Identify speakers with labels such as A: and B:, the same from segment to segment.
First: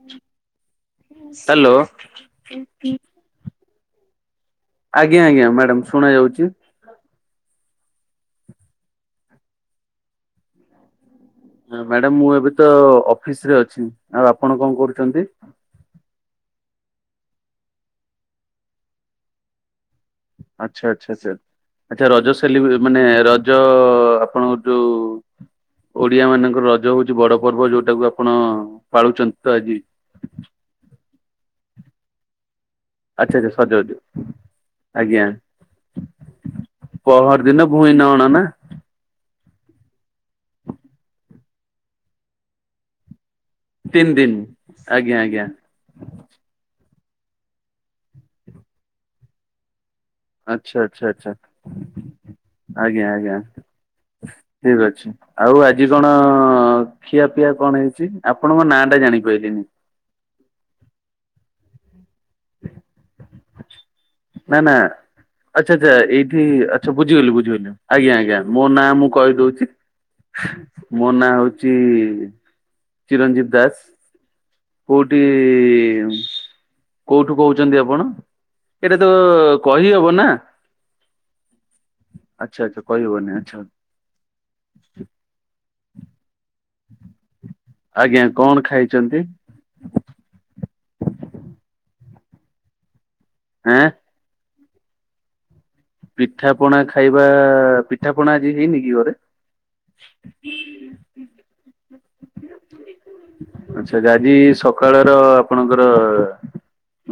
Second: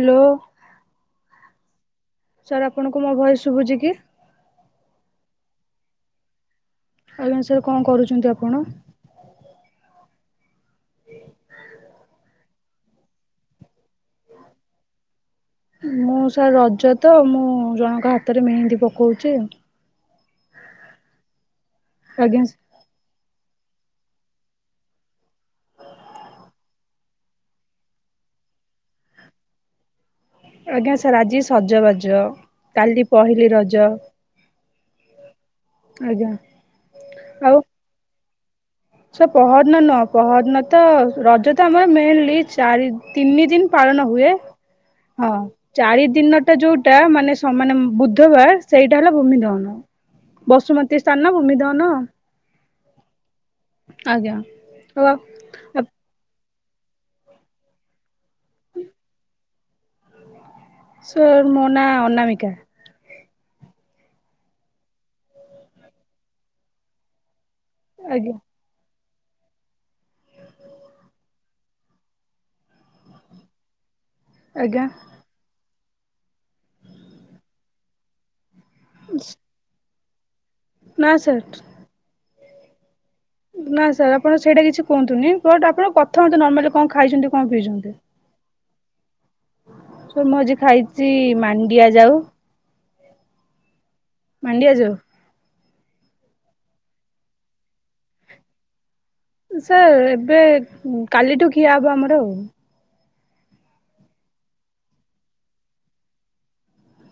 A: Hello
B: hello
A: sir ଆପଣଙ୍କୁ ମୋ voice ଶୁଭୁଛି କି?
B: ଆଜ୍ଞା, ଆଜ୍ଞା, ମ୍ୟାଡାମ ଶୁଣା ଯାଉଛି।
A: ଆଜ୍ଞା ସାର୍ କଣ କରୁଛନ୍ତି ଆପଣ?
B: ମ୍ୟାଡାମ ମୁଁ ଏବେ ତ ଅଫିସରେ ଅଛି। ଆଉ ଆପଣ କଣ କରୁଛନ୍ତି?
A: ମୁଁ ସାର୍ ରଜ ତ, ମୁଁ ଜଣଙ୍କ ହାତରେ ମେହେନ୍ଦି ପକଉଚି ଆଉ।
B: ଆଚ୍ଛା, ଆଚ୍ଛା। ଆଚ୍ଛା ରଜ
A: ଆଜ୍ଞା
B: ସେଲି ମାନେ ରଜ ଆପଣଙ୍କ ଯୋଉ ଓଡିଆ ମାନଙ୍କର ରଜ ହଉଛି ବଡ ପର୍ବ। ଯୋଉଟାକୁ ଆପଣ ପାଳୁଛନ୍ତି ତ ଆଜି।
A: ଆଜ୍ଞା ସାର୍ ଆଜି ସଜବାଜ। କାଲି
B: ଆଚ୍ଛା
A: ପହିଲି
B: ଆଚ୍ଛା
A: ରଜ,
B: ସଜବାଜ
A: ଆଜ୍ଞା।
B: ପହରଦିନ ଭୁଇଁ ନଅଣ ନା?
A: ସେ ପହରଦିନ ନହ ପହରଦିନ ତ ରଜ ତ ଆମର ମେନଲି ଚାରି ତିନି ଦିନ। ପାଳନ
B: ତିନି
A: ହୁଏ
B: ଦିନ ଆଜ୍ଞା
A: ହଁ।
B: ଆଜ୍ଞା
A: ଚାରି ଦିନ ଟା ଯୋଉଟା ମାନେ ସମାନେ ବୁଧବାର ସେଇଟା ହେଲା ଭୂମି ଦହନ।
B: ଆଚ୍ଛା ଆଚ୍ଛା
A: ବସୁମତୀ
B: ଆଚ୍ଛା
A: ସ୍ଥାନ, ଭୂମି ଦହନ।
B: ଆଜ୍ଞା, ଆଜ୍ଞା,
A: ଆଜ୍ଞା।
B: ଠିକ ଅଛି। ଆଉ ଆଜି କଣ ଖିଆ ପିଆ କଣ ହେଇଛି, ଆପଣଙ୍କ ନାଁ ଟା ଜାଣିପାରିଲିନି?
A: ସାର୍ ମୋ ନାଁ ଅନାମିକା।
B: ନା, ନା, ଆଚ୍ଛା, ଆଚ୍ଛା ଏଇଠି ଆଛା ବୁଝିଗଲି ବୁଝିଗଲି, ମ୍ୟାମ୍ ଆଜ୍ଞା, ଆଜ୍ଞା। ମୋ ନାଁ ମୁଁ କହିଦଉଛି ମୋ ନାଁ ହଉଛି। ଚିରଞ୍ଜିବ୍ ଦାସ।
A: ଆଜ୍ଞା।
B: ଟି କୋଉଠୁ କହୁଛନ୍ତି ଆପଣ। ଏଇଟା ତ କହି ହବ ନା?
A: ନା ସାର୍।
B: ଆଚ୍ଛା, ଆଚ୍ଛା, କହିିହବନି ଆଛା।
A: ନା ସାର୍ ଆପଣ ସେଇଟା କିଛି କୁହନ୍ତୁନି, ବଟ୍ ଆପଣ କଥା ହୁଅନ୍ତୁ ନର୍ମାଲି କଣ ଖାଇଛନ୍ତି, କଣ ପିଇଛନ୍ତି।
B: ଆଜ୍ଞା କଣ ଖାଇଛନ୍ତି।
A: ସାର୍ ମୁଁ ଆଜି ଖାଇଛି ମାଣ୍ଡିଆ ଯାଉ।
B: ଆଁ
A: ମାଣ୍ଡିଆଜାଉ।
B: ପିଠା ପଣା ଖାଇବା ପିଠା ପଣା ଆଜି ହେଇନି କି ଘରେ।
A: ସାର୍ ଏବେ କାଲିଠୁ ଖିଆ ହବ ଆମର ଆଉ।
B: ଆଚ୍ଛା ଆଜି ସକାଳର ଆପଣଙ୍କର।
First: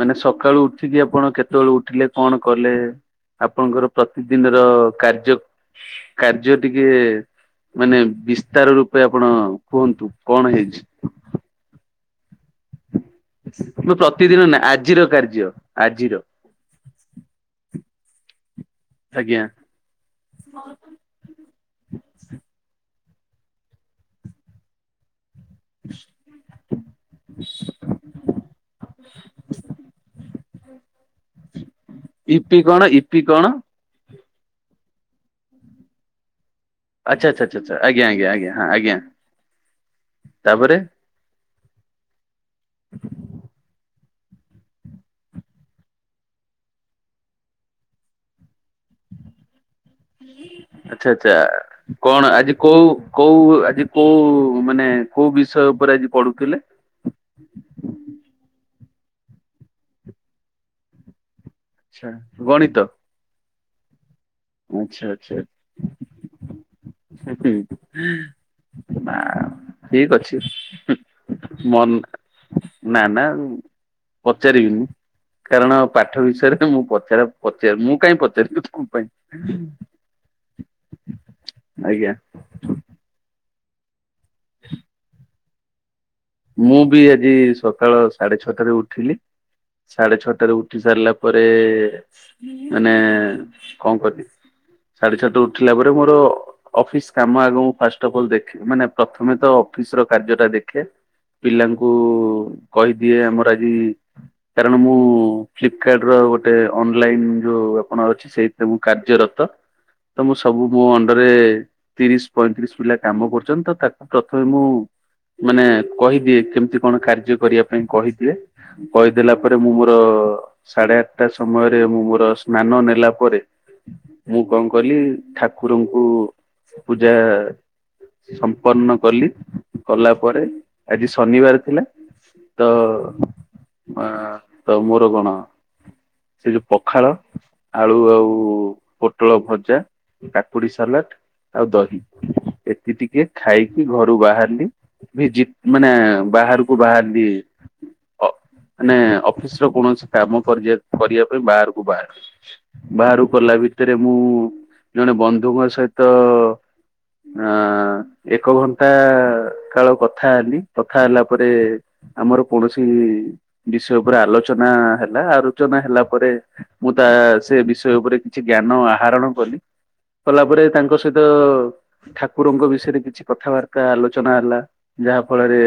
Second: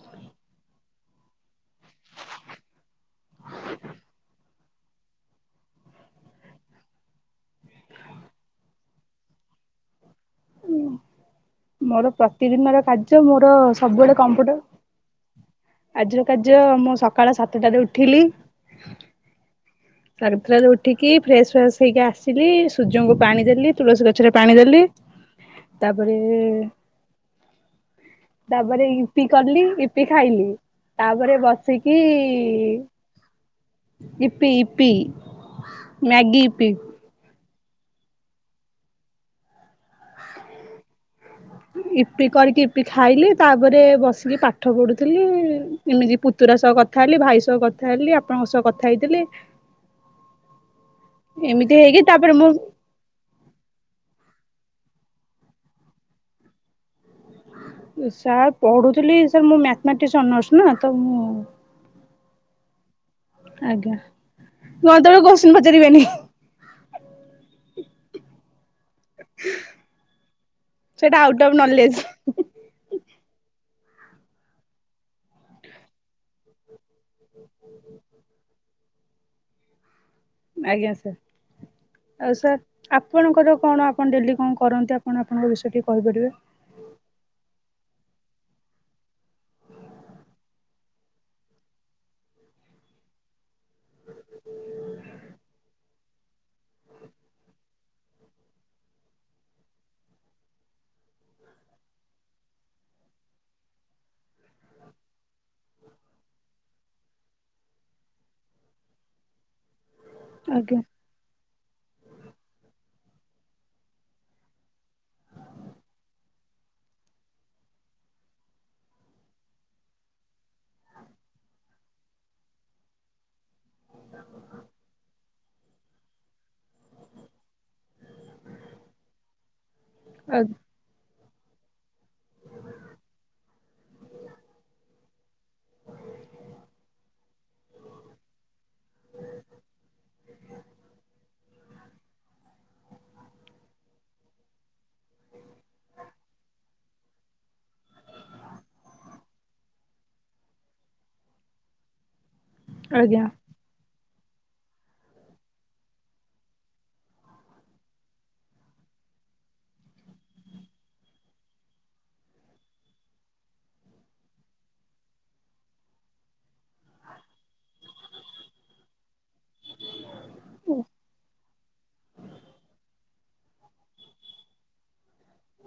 B: ମାନେ ସକାଳୁ ଉଠିକି ଆପଣ କେତେବେଳେ ଉଠିଲେ କଣ କଲେ? ଆପଣଙ୍କର ପ୍ରତିଦିନର କାର୍ଯ୍ୟ କାର୍ଯ୍ୟ ଟିକେ। ମାନେ ବିସ୍ତାର ରୂପେ ଆପଣ କୁହନ୍ତୁ କଣ ହେଇଛି?
A: ମୋର ପ୍ରତିଦିନର କାର୍ଯ୍ୟ ମୋର
B: ମୁଁ
A: ସବୁବେଳେ
B: ପ୍ରତିଦିନ ନା
A: କମ୍ପ୍ୟୁଟର।
B: ଆଜିର କାର୍ଯ୍ୟ।
A: ଆଜିର କାର୍ଯ୍ୟ ମୁଁ ସକାଳ ସାତଟାରେ ଉଠିଲି।
B: ଆଜ୍ଞା।
A: ସାତଟା ରୁ ଉଠିକି ଫ୍ରେସ ଫ୍ରେସ ହେଇକି ଆସିଲି ସୂର୍ଯ୍ୟଙ୍କୁ ପାଣି ଦେଲି ତୁଳସୀ ଗଛରେ ପାଣି ଦେଲି। ତାପରେ। ତାପରେ ଇପି କଲି ଇପି ଖାଇଲି। ତାପରେ ବସିକି।
B: ଇପି କଣ ଇପି କଣ
A: ଇପି ଇପି ମ୍ୟାଗି ଇପି।
B: ଆଛା ଆଛା ଆଛା ଆଛା ଆଜ୍ଞା ଆଜ୍ଞା ଆଜ୍ଞା ହଁ ଆଜ୍ଞା ତାପରେ।
A: ଇପି କରିକି ଇପି ଖାଇଲି ତାପରେ ବସିକି ପାଠ୍ ପାଠ ପଢ଼ୁଥିଲି ଏମିତି ପୁତୁରା ସହ କଥା ହେଲି ଭାଇ ସହ କଥା ହେଲିି ଆପଣଙ୍କ ସହ କଥା ହେଇଥିଲି।
B: ଆଛା ଆଛା
A: ଏମିତି ହେଇକି ତାପରେ
B: କଣ
A: ମୁଁ
B: ଆଜି କୋଉ। କୋଉ ଆଜି କୋଉ ମାନେ କୋଉ ବିଷୟ ଉପରେ ଆଜି ପଢୁଥିଲେ।
A: ସାର୍ ପଢ଼ୁଥିଲି ସାର୍ ମୋର ମ୍ୟାଥମେଟିକସ୍ ଅନର୍ସ ନା ତ ମୁଁ।
B: ଆଛା ଗଣିତ।
A: ଆଜ୍ଞା
B: ଆଚ୍ଛା
A: ଗଣିତ ବେଲି
B: ଆଚ୍ଛା
A: କୋଶଚିନ ପଚାରିବେନି।
B: ହୁଁ ହୁଁ। ନା ଠିକ ଅଛି
A: ସେଇଟା ଆଉଟ୍ ଅଫ୍ ନଲେଜ
B: ମନ ନା ନା ପଚାରିବିନି କାରଣ ପାଠ ବିଷୟରେ ମୁଁ ପଚ ପଚାରା ପଚରେ ମୁଁ କାହିଁ ପଚାରିବି କଁ ପାଇଁ।
A: ଆଜ୍ଞା ସାର୍।
B: ଆଜ୍ଞା।
A: ଆଉ ସାର୍ ଆପଣଙ୍କର କଣ ଆପଣ ଡେଲି କଣ କରନ୍ତି ଆପଣ ଆପଣଙ୍କ ବିଷୟ ଟିକେ କହିପାରିବେ।
B: ମୁଁ ବି ଆଜି ସକାଳ ସାଢେ ଛଅଟାରେ ଉଠିଲି। ସାଢେ ଛଅଟାରେ ଉଠି ସାରିଲା ପରେ ମାନେ କଁ‌ କଲି। ସାଢେ ଚାରଟା ଉଠିଲା ପରେ ମୋର। ଅଫିସ୍ କାମ ଆଗ ମୁ ଫାଷ୍ଟ ଅଫ୍ ଅଲ୍ ଦେଖେ ମାନେ ପ୍ରଥମେ ତ ଅଫିସ୍ ର କାର୍ଯ୍ୟଟା ଦେଖେ। ପିଲାଙ୍କୁ କହିଦିଏ ଆମର ଆଜି। କାରଣ ମୁଁ ଫ୍ଲିପ୍କାର୍ଟ ର ଗୋଟେ ଅନ୍ ଲାଇନ୍ ଯୋଉ ଆପଣ ଅଛି ସେଇଥିରେ ମୁଁ କଯ୍ୟରତ ତ ମୁଁ ସବୁ
A: ଆଜ୍ଞା।
B: ମୋ ପରେ ତିରିଶ ପଇଁତିରିଶ ପିଲା କାମ କରୁଛନ୍ତି ତ ତାକୁ ପ୍ରଥମେ ମୁଁ ମାନେ। ଦିଏ କେମତି କଣ କାର୍ଯ୍ୟ କରିବା ପାଇଁ କହିଦିଏ। କହିଦେଲା ପରେ ମୁଁ ମୋର ସାଢେ ଆଠଟା ସମୟରେ ମୁଁ ମୋର ସ୍ନାନ ନେଲା ପରେ। ମୁଁ କଣ କଲି ଠା କୁରଙ୍କୁ ପୂଜା ସମ୍ପନ୍ନ କଲି। କଲା
A: ଆ
B: ପରେ ଆଜି ଶନିବାର ଥିଲା ତ। ଆ ତ ମୋର କଣ। ସେ ଯୋଉ ପଖାଳ ଆଳୁ ଆଉ ପୋଟଳ ଭଜା। କାକୁଡି ସାଲାଟ୍। ଆଉ ଦହି ଏତିି ଟିକେ ଖାଇକି ଘରୁ ବାହାରିଲି ଭିଜି। ମାନେ ବାହାରକୁ ବାହାରଲି। ଅ ମାନେ ଅଫିସ୍ ର କୌଣସି କାମ କର୍ଯ୍ୟାତ୍ କରିବା ପାଇଁ ବାହାରକୁ ବାହାରଲି।
A: ଆଜ୍ଞା
B: ବାହାରୁ ଗଲା ଭିତେରେ ମୁଁ ଜଣେ ବନ୍ଧୁଙ୍କ ସହିତ। ଆଁ ଏକ ଘଣ୍ଟା କାଳ କ ଥା ହେଲି କଥା ହେଲା ପରେ। ଆମର କୌଣସି ବିଷୟ ଉପରେ ଆଲୋଚନା ହେଲା ଆଲୋଚନା ହେଲା ପରେ। ମୁଁ ତା ସେ ବିଷୟ ଉପରେ କିଛି ଜ୍ଞାନ ଆହରଣ କଲି। କଲା ପରେ ତାଙ୍କ ସହିତ ଠାକୁରଙ୍କ ବିଷୟରେ କିଛି କଥାବାର୍ତ୍ତା ଆଲୋଚନା ହେଲା। ଯାହା ଫଳରେ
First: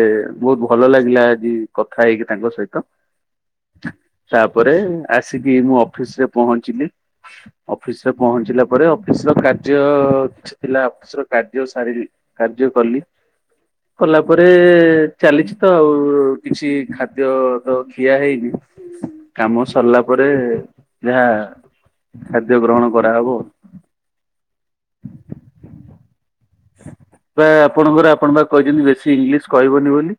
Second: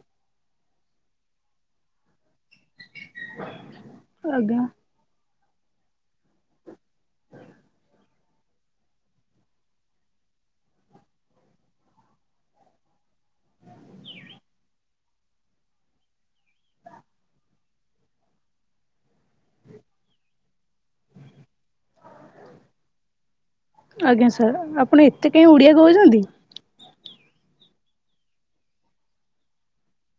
B: ବହୁତ୍ ଭଲ ଲାଗିଲା ଆଜି କଥା ହେଇକି ତାଙ୍କ ସହିତ।
A: ଆଜ୍ଞା
B: ତାପରେ ଆସିକି ମୁଁ ଅଫିସ୍ ରେ ପହଞ୍ଚିଲି। ଅଫିସ୍ ରେ ପହଞ୍ଚିଲା ପରେ ଅଫିସ୍ ର କାର୍ଯ୍ୟ। ଥିଲା ଅଫିସ୍ର କାର୍ଯ୍ୟ ସାରିଲି କାର୍ଯ୍ୟ କଲି। କଲା ପରେ ଚାଲିଛି ତ ଆଉ କିଛି ଖାଦ୍ୟ ତ ଖିଆ ହେଇନି। କାମ ସରିଲା ପରେ ଯାହା ଖାଦ୍ୟ ଗ୍ରହଣ କରାହବ।
A: ଆଜ୍ଞା ସାର୍ ଆପଣ ଏତେ କାହିଁ ଓଡ଼ିଆ କହୁଛନ୍ତି?
B: ପ୍ରାୟେ ଆପଣ ପରା ଆପଣ ପା କହିଛନ୍ତି ବେଶୀ ଇଂଲିଶ୍ କହିବନି ବୋଲି।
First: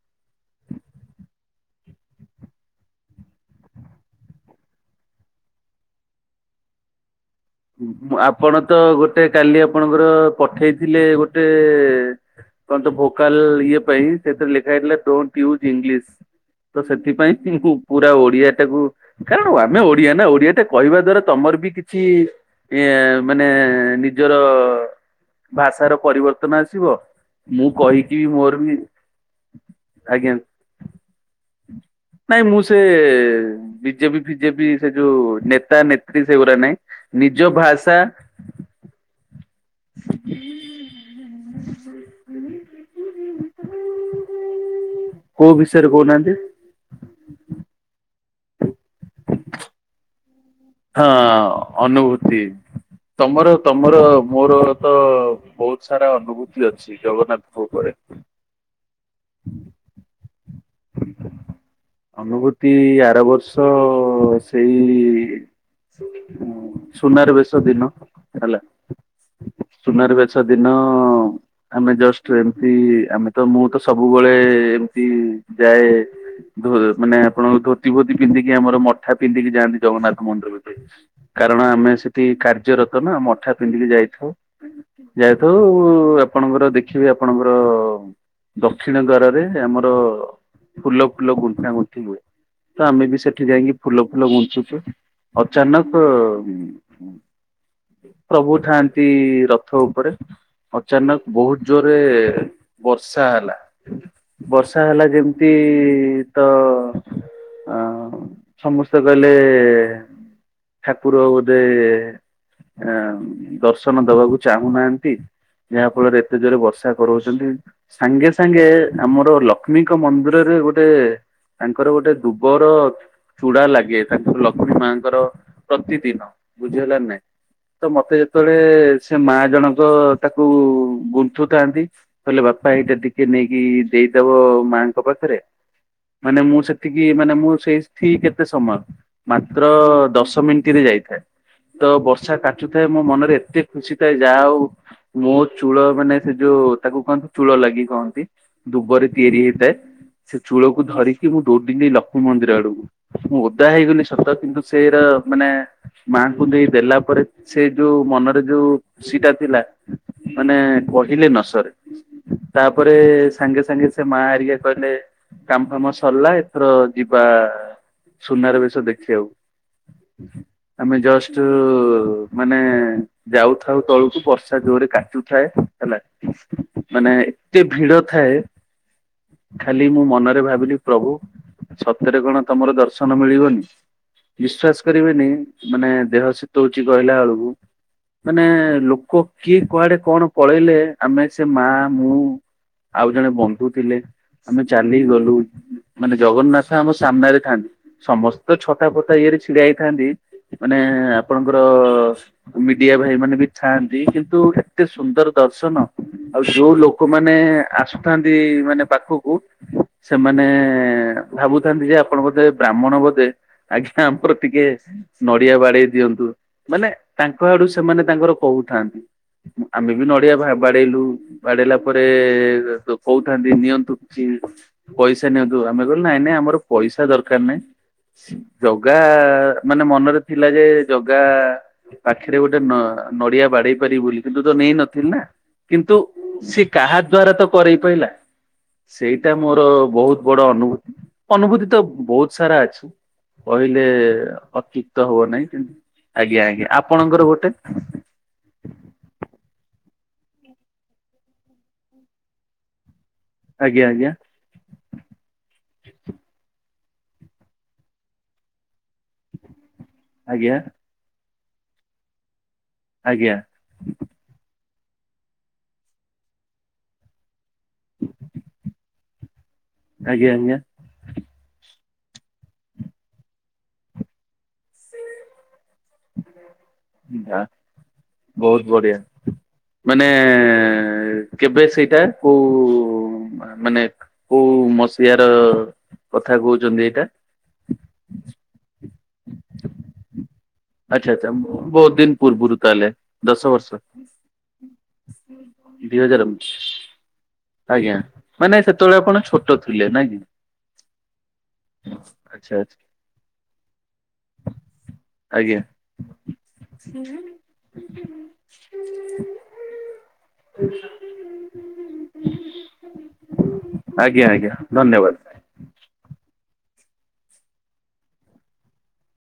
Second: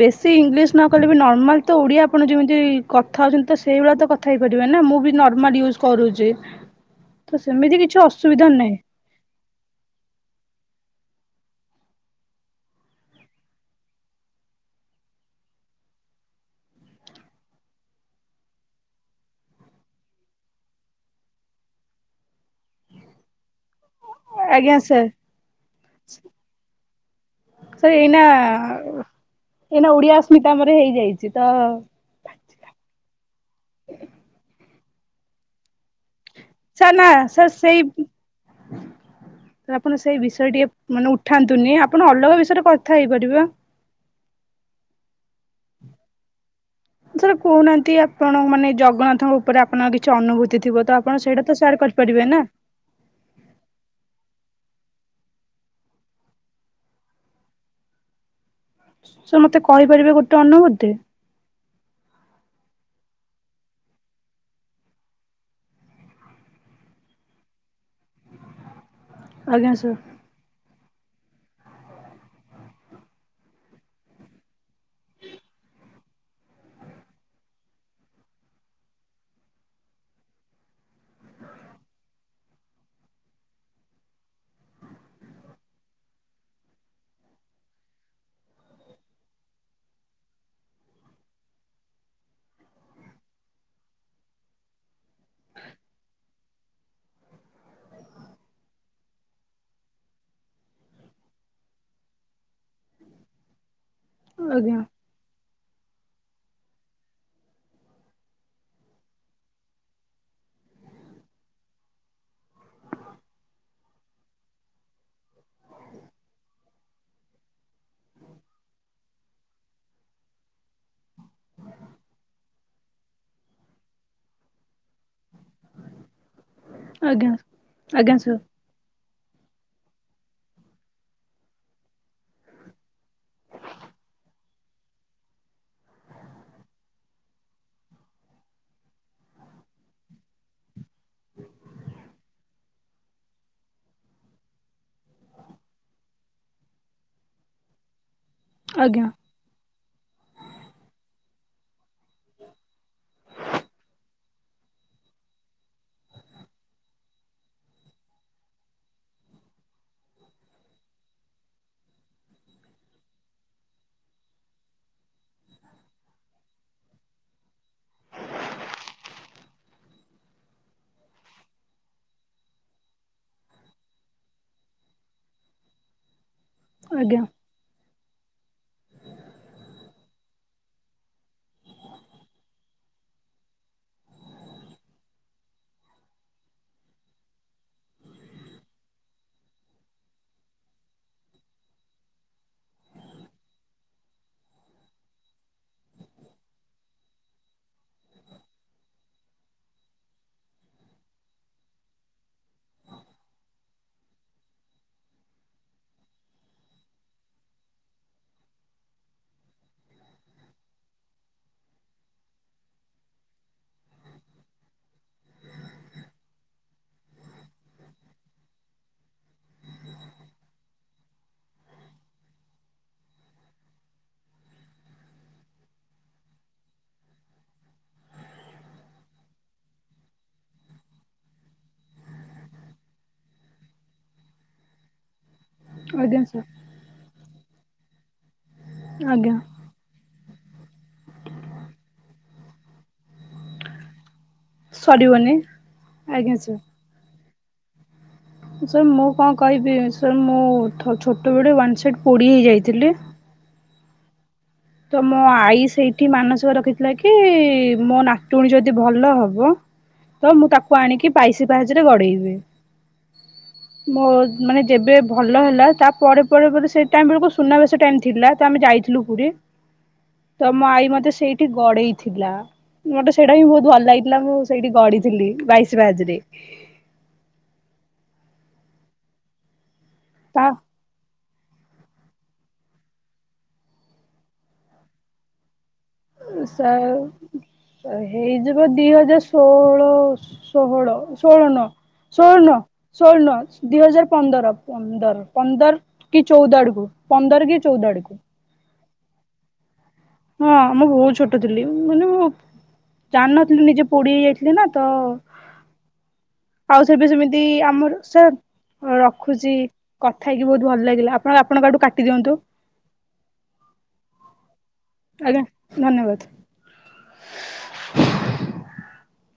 A: ବେଶୀ ଇଂଲିଶ୍ ନ କହିଲେ ବି ନର୍ମାଲ ତ ଓଡିଆ ଆପଣ ଯେମିତି କଥା ହଉଛନ୍ତି ତ ସେଇଭଳିଆ ତ କ ଥା ହୋଇପାରିବେ ନା ମୁଁ ବି ନର୍ମାଲ ୟୁଜ୍ କରୁଚି।
B: ଆପଣ
A: ନାହିଁ।
B: ତ ଗୋଟେ କାଲି ଆପଣଙ୍କର ପଠେଇଥିଲେ ଗୋଟେ। କଣ ତ ଭୋକାଲ୍ ଇଏ ପାଇଁ ସେଥିରେ ଲେଖା ହେଇଥିଲା ଡୋଣ୍ଟ୍ ୟୁଜ୍ ଇଂଲିଶ୍। ତ ସେଥିପାଇଁ ମୁହୁଁ ପୁରା ଓଡିଆ ଟାକୁ। କାରଣ ଆମେ ଓଡିଆ ନା ଓଡିଆ ଟା କହିବା ଦ୍ଵାରା ତମର ବି କିଛି। ଇଏ ମାନେ ନିଜର
A: ଆଜ୍ଞା ସାର୍
B: ଭାଷାର ପରିବର୍ତ୍ତନ ଆସିବ। ମୁଁ
A: ସାର୍
B: କହିକି
A: ଏଇନା
B: ବି ମୋର ବି
A: ଏଇନା ଓଡିଆ
B: ଆଜ୍ଞା।
A: ସ୍ମିତା ମର ହେଇଯାଇଛି ତ।
B: ନାଇଁ ମୁଁ ସେ ବିଜେପି ଫିଜେପି ସେ ଯୋଉ ନେତା ନେତ୍ରୀ ସେଗୁରା ନାଇଁ।
A: ସାର୍ ନା
B: ନିଜ
A: ସାର୍ ସେଇ
B: ଭାଷା।
A: ଆପଣ ସେଇ ବିଷୟ ଟିକେ ମାନେ ଉଠାନ୍ତୁନି ଆପଣ ଅଲଗା ବିଷୟରେ କଥା ହେଇପାରିବା।
B: କୋଉ ବିଷୟରେ କହୁନାହାନ୍ତି?
A: ସାର୍ କହୁନାହାନ୍ତି ଆପଣ ମାନେ ଜଗନ୍ନାଥଙ୍କ ଉପରେ ଆ ଆପଣଙ୍କ କିଛି ଅନୁଭୂତି ଥିବତ ଆପଣ
B: ହଁ
A: ସେଇଟାତ ସେୟାର
B: ଅନୁଭୂତି।
A: କରିପାରିବେନା?
B: ତମର ତମର ମୋରତ ବହୁତ୍ ସାରା ଅନୁଭୂତି ଅଛି। ଶ୍ରୀ ଜଗନ୍ନାଥଙ୍କ ଉପରେ।
A: ସାର୍ ମତେ କହିପାରିବେ ଗୋଟେ ଅନ୍ ଅନୁଭୂତି?
B: ଅନୁଭୂତି ଆର ବର୍ଷ ସେଇ ସୁନାର ବେଶ ଦିନ ହେଲା
A: ଆଜ୍ଞା ସାର୍
B: ସୁନାର ବେ ସେଦିନ ଆମେ ଜଷ୍ଟ ଏମିତି ଆମେତ ମୁଁତ ସବୁବେଳେ ଏମିତି ଯାଏ ଧୋ ମାନେ ଆପଣ ଧୋତି ଫୋତି ପିନ୍ଧିକି ଆମର ମଠା ପିନ୍ଧିକି ଯାଆନ୍ତି ଜଗନ୍ନାଥଙ୍କ ମନ୍ଦିର ଭିତ କାରଣ ଆମେ ସେଠି କାର୍ଯ୍ୟରତନା ମଠା ପିନ୍ଧିକି ଯାଇଥାଉ ଯାଇଥାଉ ଆପଣଙ୍କର ଦେଖିବି ଆପଣଙ୍କର ଦକ୍ଷିଣ ଦ୍ଵାରରେ ଆମର ଫୁଲ ଫୁଲ ଗୁଣ୍ଥା ଗୁଣ୍ଥି ହୁଏ ତ ଆମେବି ସେଠି ଯାଇକି ଫୁଲ ଫୁଲ ବୁଞ୍ଚୁଛୁ ଅଚନାକ୍ ଉ-ଉ ପ୍ରଭୁ ଥାଆନ୍ତି ରଥ ଉପରେ ଅଚାନକ ବହୁତ୍ ଜୋରେ ବର୍ଷା ହେଲା
A: ଆଜ୍ଞା
B: ବର୍ଷା ହେଲା ଯେମି ତି ତ ଅଁ ସମସ୍ତେ କହିଲେ ଠାକୁର ବୋଧେ ଏ ଦର୍ଶନ ଦବାକୁ ଚାହୁଁନାହାନ୍ତି ଯାହା ଫଳରେ ଏତେ ଜୋରେ ବର୍ଷା କରଉଚନ୍ତି ସାଙ୍ଗେ ସାଙ୍ଗେ ଆମର ଲକ୍ଷ୍ମୀଙ୍କ ମନ୍ଦିର ରେ ଗୋଟେ ତାଙ୍କର ଗୋଟେ ଦୁବର ଚୁଡ଼ା ଲାଗେ ତାଙ୍କର ଲକ୍ଷ୍ମୀ ମାଙ୍କର ପ୍ରତିଦିନ ବୁଝିହେଲାକି ନାଇଁ
A: ଆଜ୍ଞା ଆଜ୍ଞା
B: ତମତେ
A: ସାର୍
B: ଯେତେବେଳେ ସେ ମା ଜଣଙ୍କ ତାକୁ ଗୁନ୍ଥୁଥାଆନ୍ତି କହଲେ ବାପା ଏଇଟା ଟିକେ ନେଇକି ଦେଇଦବ ମାଆଙ୍କ ପାଖରେ ମାନେ ମୁଁ ସେତିକି ମାନେ ମୁଁ ସେଇଠି କେତେ ସମୟ ମାତ୍ର ଦଶ ମିନିଟରେ ଯାଇଥାଏ ତ ବର୍ଷା କାଚୁଥାଏ ମୋ ମନରେ ଏତେ ଖୁସି ଥାଏ ଯାହାହଉ ମୋ ଚୂଳ ମାନେ ସେଯୋଉ ତାକୁ କୁହନ୍ତି ଚୂଳ ଲାଗି କହନ୍ତି
A: ଆଜ୍ଞା
B: ଦୁବରେ ତିଆରି ହେଇଥାଏ ସେ ଚୂଳକୁ ଧରିକି ମୁଁ ଦୋଉଡ଼ିନି ଲକ୍ଷ୍ମୀ ମନ୍ଦିର ଆଡ଼କୁ ମୁଁ ଓଦା ହେଇଗନି ସତ କିନ୍ତୁ ସେଇର ମାନେ ମାଙ୍କୁ ନେଇ ଦେଲା ପରେ ସେଯୋଉ ମନରେ ଯୋଉ ଖୁସିଟା ଥିଲା ମାନେ କହିଲେ ନସରେ ତାପରେ ସାଙ୍ଗେ ସାଙ୍ଗେ ସେ ମା ହେରୀକା କହିଲେ କାମ ଫାମ ସରିଲା ଏଥର ଯିବା ସୁନାର ବେଶଦେଖିବାକୁ ଆମେ ଜଷ୍ଟ ମାନେ ଯାଉଥାଉ ତଳକୁ ବର୍ଷା ଜୋରେ କାଚୁଥାଏ ହେଲା ମାନେ
A: ଆଜ୍ଞା
B: ଏତେ ଭିଡ଼ ଥାଏ ଖାଲି ମୁଁ ମନରେ ଭାବିଲି ପ୍ରଭୁ ସତରେ କଣ ତମର ଦର୍ଶନ ମିଳିବନି? ବିଶ୍ଵାସ କରିବେନି ମାନେ ଦେହ ଶୀତଉଚ କହିଲା ବେଳକୁ ମାନେ ଲୋକ କିଏ କୁଆଡେ଼ କଣ ପଳେଇଲେ ଆମେ ସେ ମା ମୁଁ ଆଉ ଜଣେ ବନ୍ଧୁ ଥିଲେ ଆମେ ଚାଲିକି ଗଲୁ ମାନେ ଜଗନ୍ନାଥ ଆମ ସାମ୍ନାରେ ଥାଆନ୍ତି ସମସ୍ତେ ଛତା ଫତା ଇଏରେ ଛିଡ଼ା ହେଇଥାଆନ୍ତି ମାନେ ଆପଣଙ୍କର ମିଡିଆ ଭାଇ ମାନେ ବି ଥାଆନ୍ତି କିନ୍ତୁ! ଏତେ ସୁନ୍ଦର ଦର୍ଶନ ଆଉ ଯୋଉ ଲୋକମାନୋନ ଆସୁଥାନ୍ତି ମାନେ ପାଖକୁ ସେମାନେ ଭାବୁଥାନ୍ତି ଯେ ଆପଣ ବୋଧେ ବ୍ରାହ୍ମଣ ବୋଧେ? ଆଜ୍ଞା ଆପଣ ଟିକେ ନଡିଆ ବାଡେଇ ଦିଅନ୍ତୁ ମାନେ ତାଙ୍କ ଆଡୁ ସେମାନେ ତାଙ୍କର କହୁଥାନ୍ତି। ଆମେ ବି ନଡିଆ ବାଡେଇଲୁ ବାଡେଇଲା ପରେ କଉଥାନ୍ତି ନିଅ କିଛି ପଇସା ନିଅନ୍ତୁ ଆମେ କହିଲୁ ନାଇଁ ନାଇଁ ଆମର ପଇସା ଦରକାର ନାଇଁ। ଜଗା ମାନେ ମନରେ ଥିଲା ଯେ ଜଗା ପାଖିରେ ଗୋଟେ ନ ନଡିଆ ବାଡେଇ ପାରିବି ବୋଲି କିନ୍ତୁ ତ ନେଇନଥିଲି ନା। କିନ୍ତୁ
A: ଆଜ୍ଞା ସାର୍
B: ସେ କାହା ଦ୍ଵାରା ତ କରେଇ ପାରିଲା। ସେଇଟା
A: ଆଜ୍ଞା
B: ମୋର ବହୁତ ବଡ ଅନୁ ଅନୁଭୂତି ତ ବହୁତ ସାରା ଅଛି କହିଲେ ଅତ୍ୟୁକ୍ତ
A: ସରିବନି
B: ହେବନାହିଁ ଆଜ୍ଞା ଆଜ୍ଞା ଆପଣର ଗୋଟେ
A: ସାର୍ ମୁଁ କଣ କହିବି ସାର୍ ମୁଁ ଥ ଛୋଟ ବେଳୁ ୱାନ୍ସାଇଡ଼ ପୋଡିହେଇଯାଇଥିଲି।
B: ଆଜ୍ଞା ଆଜ୍ଞା।
A: ତ ମୋ ଆଈ ସେଇଠି ମାନସିକ ରଖିଥିଲା କି ମୋ ନାତୁଣୀ ଯଦି ଭଲ ହବ ତ ମୁଁ
B: ଆଜ୍ଞା
A: ତାକୁ ଆଣିକି ବାଇସି ପାହାଚ଼ରେ ଗଡ଼େଇବି।
B: ଆଜ୍ଞା।
A: ମୋ ମାନେ ଯେବେ ଭଲ ହେଲା ତା ପରେ ପରେ ପରେ ସେ ଟାଇମ୍ ବେଳକୁ ସୁନାବେସ ଟାଇମ୍ ଥିଲା। ତ ଆମେ ଯାଇଥିଲୁ ପୁରୀ
B: ଆଜ୍ଞା ଆଜ୍ଞା।
A: ତ ମ ଆଈ ମୋତେ ସେଇଠି ଗଡେଇ ଥିଲା ମତେ ସେଇଟା ହିଁ ବହୁତ ଭଲ ଲାଗିଥିଲା ମୁଁ ସେଇଠି ଗଡିଥିଲି ବାଇଶି ପାହାଚରେ।
B: ବହୁତ ବଢିଆ ମାନେ
A: ତା
B: କେବେ ସେଇଟା କୋଉ ମାନେ କୋଉ ମସିଆ ର? କଥା
A: ସା
B: କୋହୁଛନ୍ତି ଏଇଟା?
A: ହେଇଯିବ ଦି ହଜାର ଷୋହଳ ଷୋହଳ
B: ଆଚ୍ଛା ଆଚ୍ଛା
A: ଷୋଳ ନୁହଁ
B: ବହୁତ ଦିନ
A: ଷୋହଳ
B: ପୂର୍ବରୁ
A: ନୁହଁ
B: ତାହେଲେ
A: ଷୋଳ
B: ଦଶ ବର୍ଷ
A: ନୁହଁ ଦୁଇହଜାର ପନ୍ଦର। ପନ୍ଦର ପନ୍ଦର
B: ଦି ହଜାର
A: କି ଚଉଦ ଆଡକୁ ପନ୍ଦର କି ଚଉଦ
B: ଆଜ୍ଞା
A: ଆଡକୁ।
B: ମାନେ ସେତେବେଳେ ଆପଣ ଛୋଟ ଥିଲେ ନାଁ କି?
A: ହଁ ମୁଁ ବହୁତ ଛୋଟ ଥିଲି ମାନେ ମୁଁ
B: ଆଚ୍ଛା ଆଚ୍ଛା
A: ଜାଣିନଥିଲି ନିଜେ ପୋଡି ହେଇ ଯାଇଥିଲି ନା ତ
B: ଆଜ୍ଞା।
A: ଆଉ ସେବେ ସେମିତି ଆମର ସାର୍ ରଖୁଛି କଥା ହେଇକି ବହୁତ ଭଲ ଲାଗିଲା ଆପଣ ଆପଣଙ୍କ ଆଡୁ କାଟି ଦିଅନ୍ତୁ।
B: ଆଜ୍ଞା ଆଜ୍ଞା ଧନ୍ୟବାଦ୍।
A: ଧନ୍ୟବାଦ୍।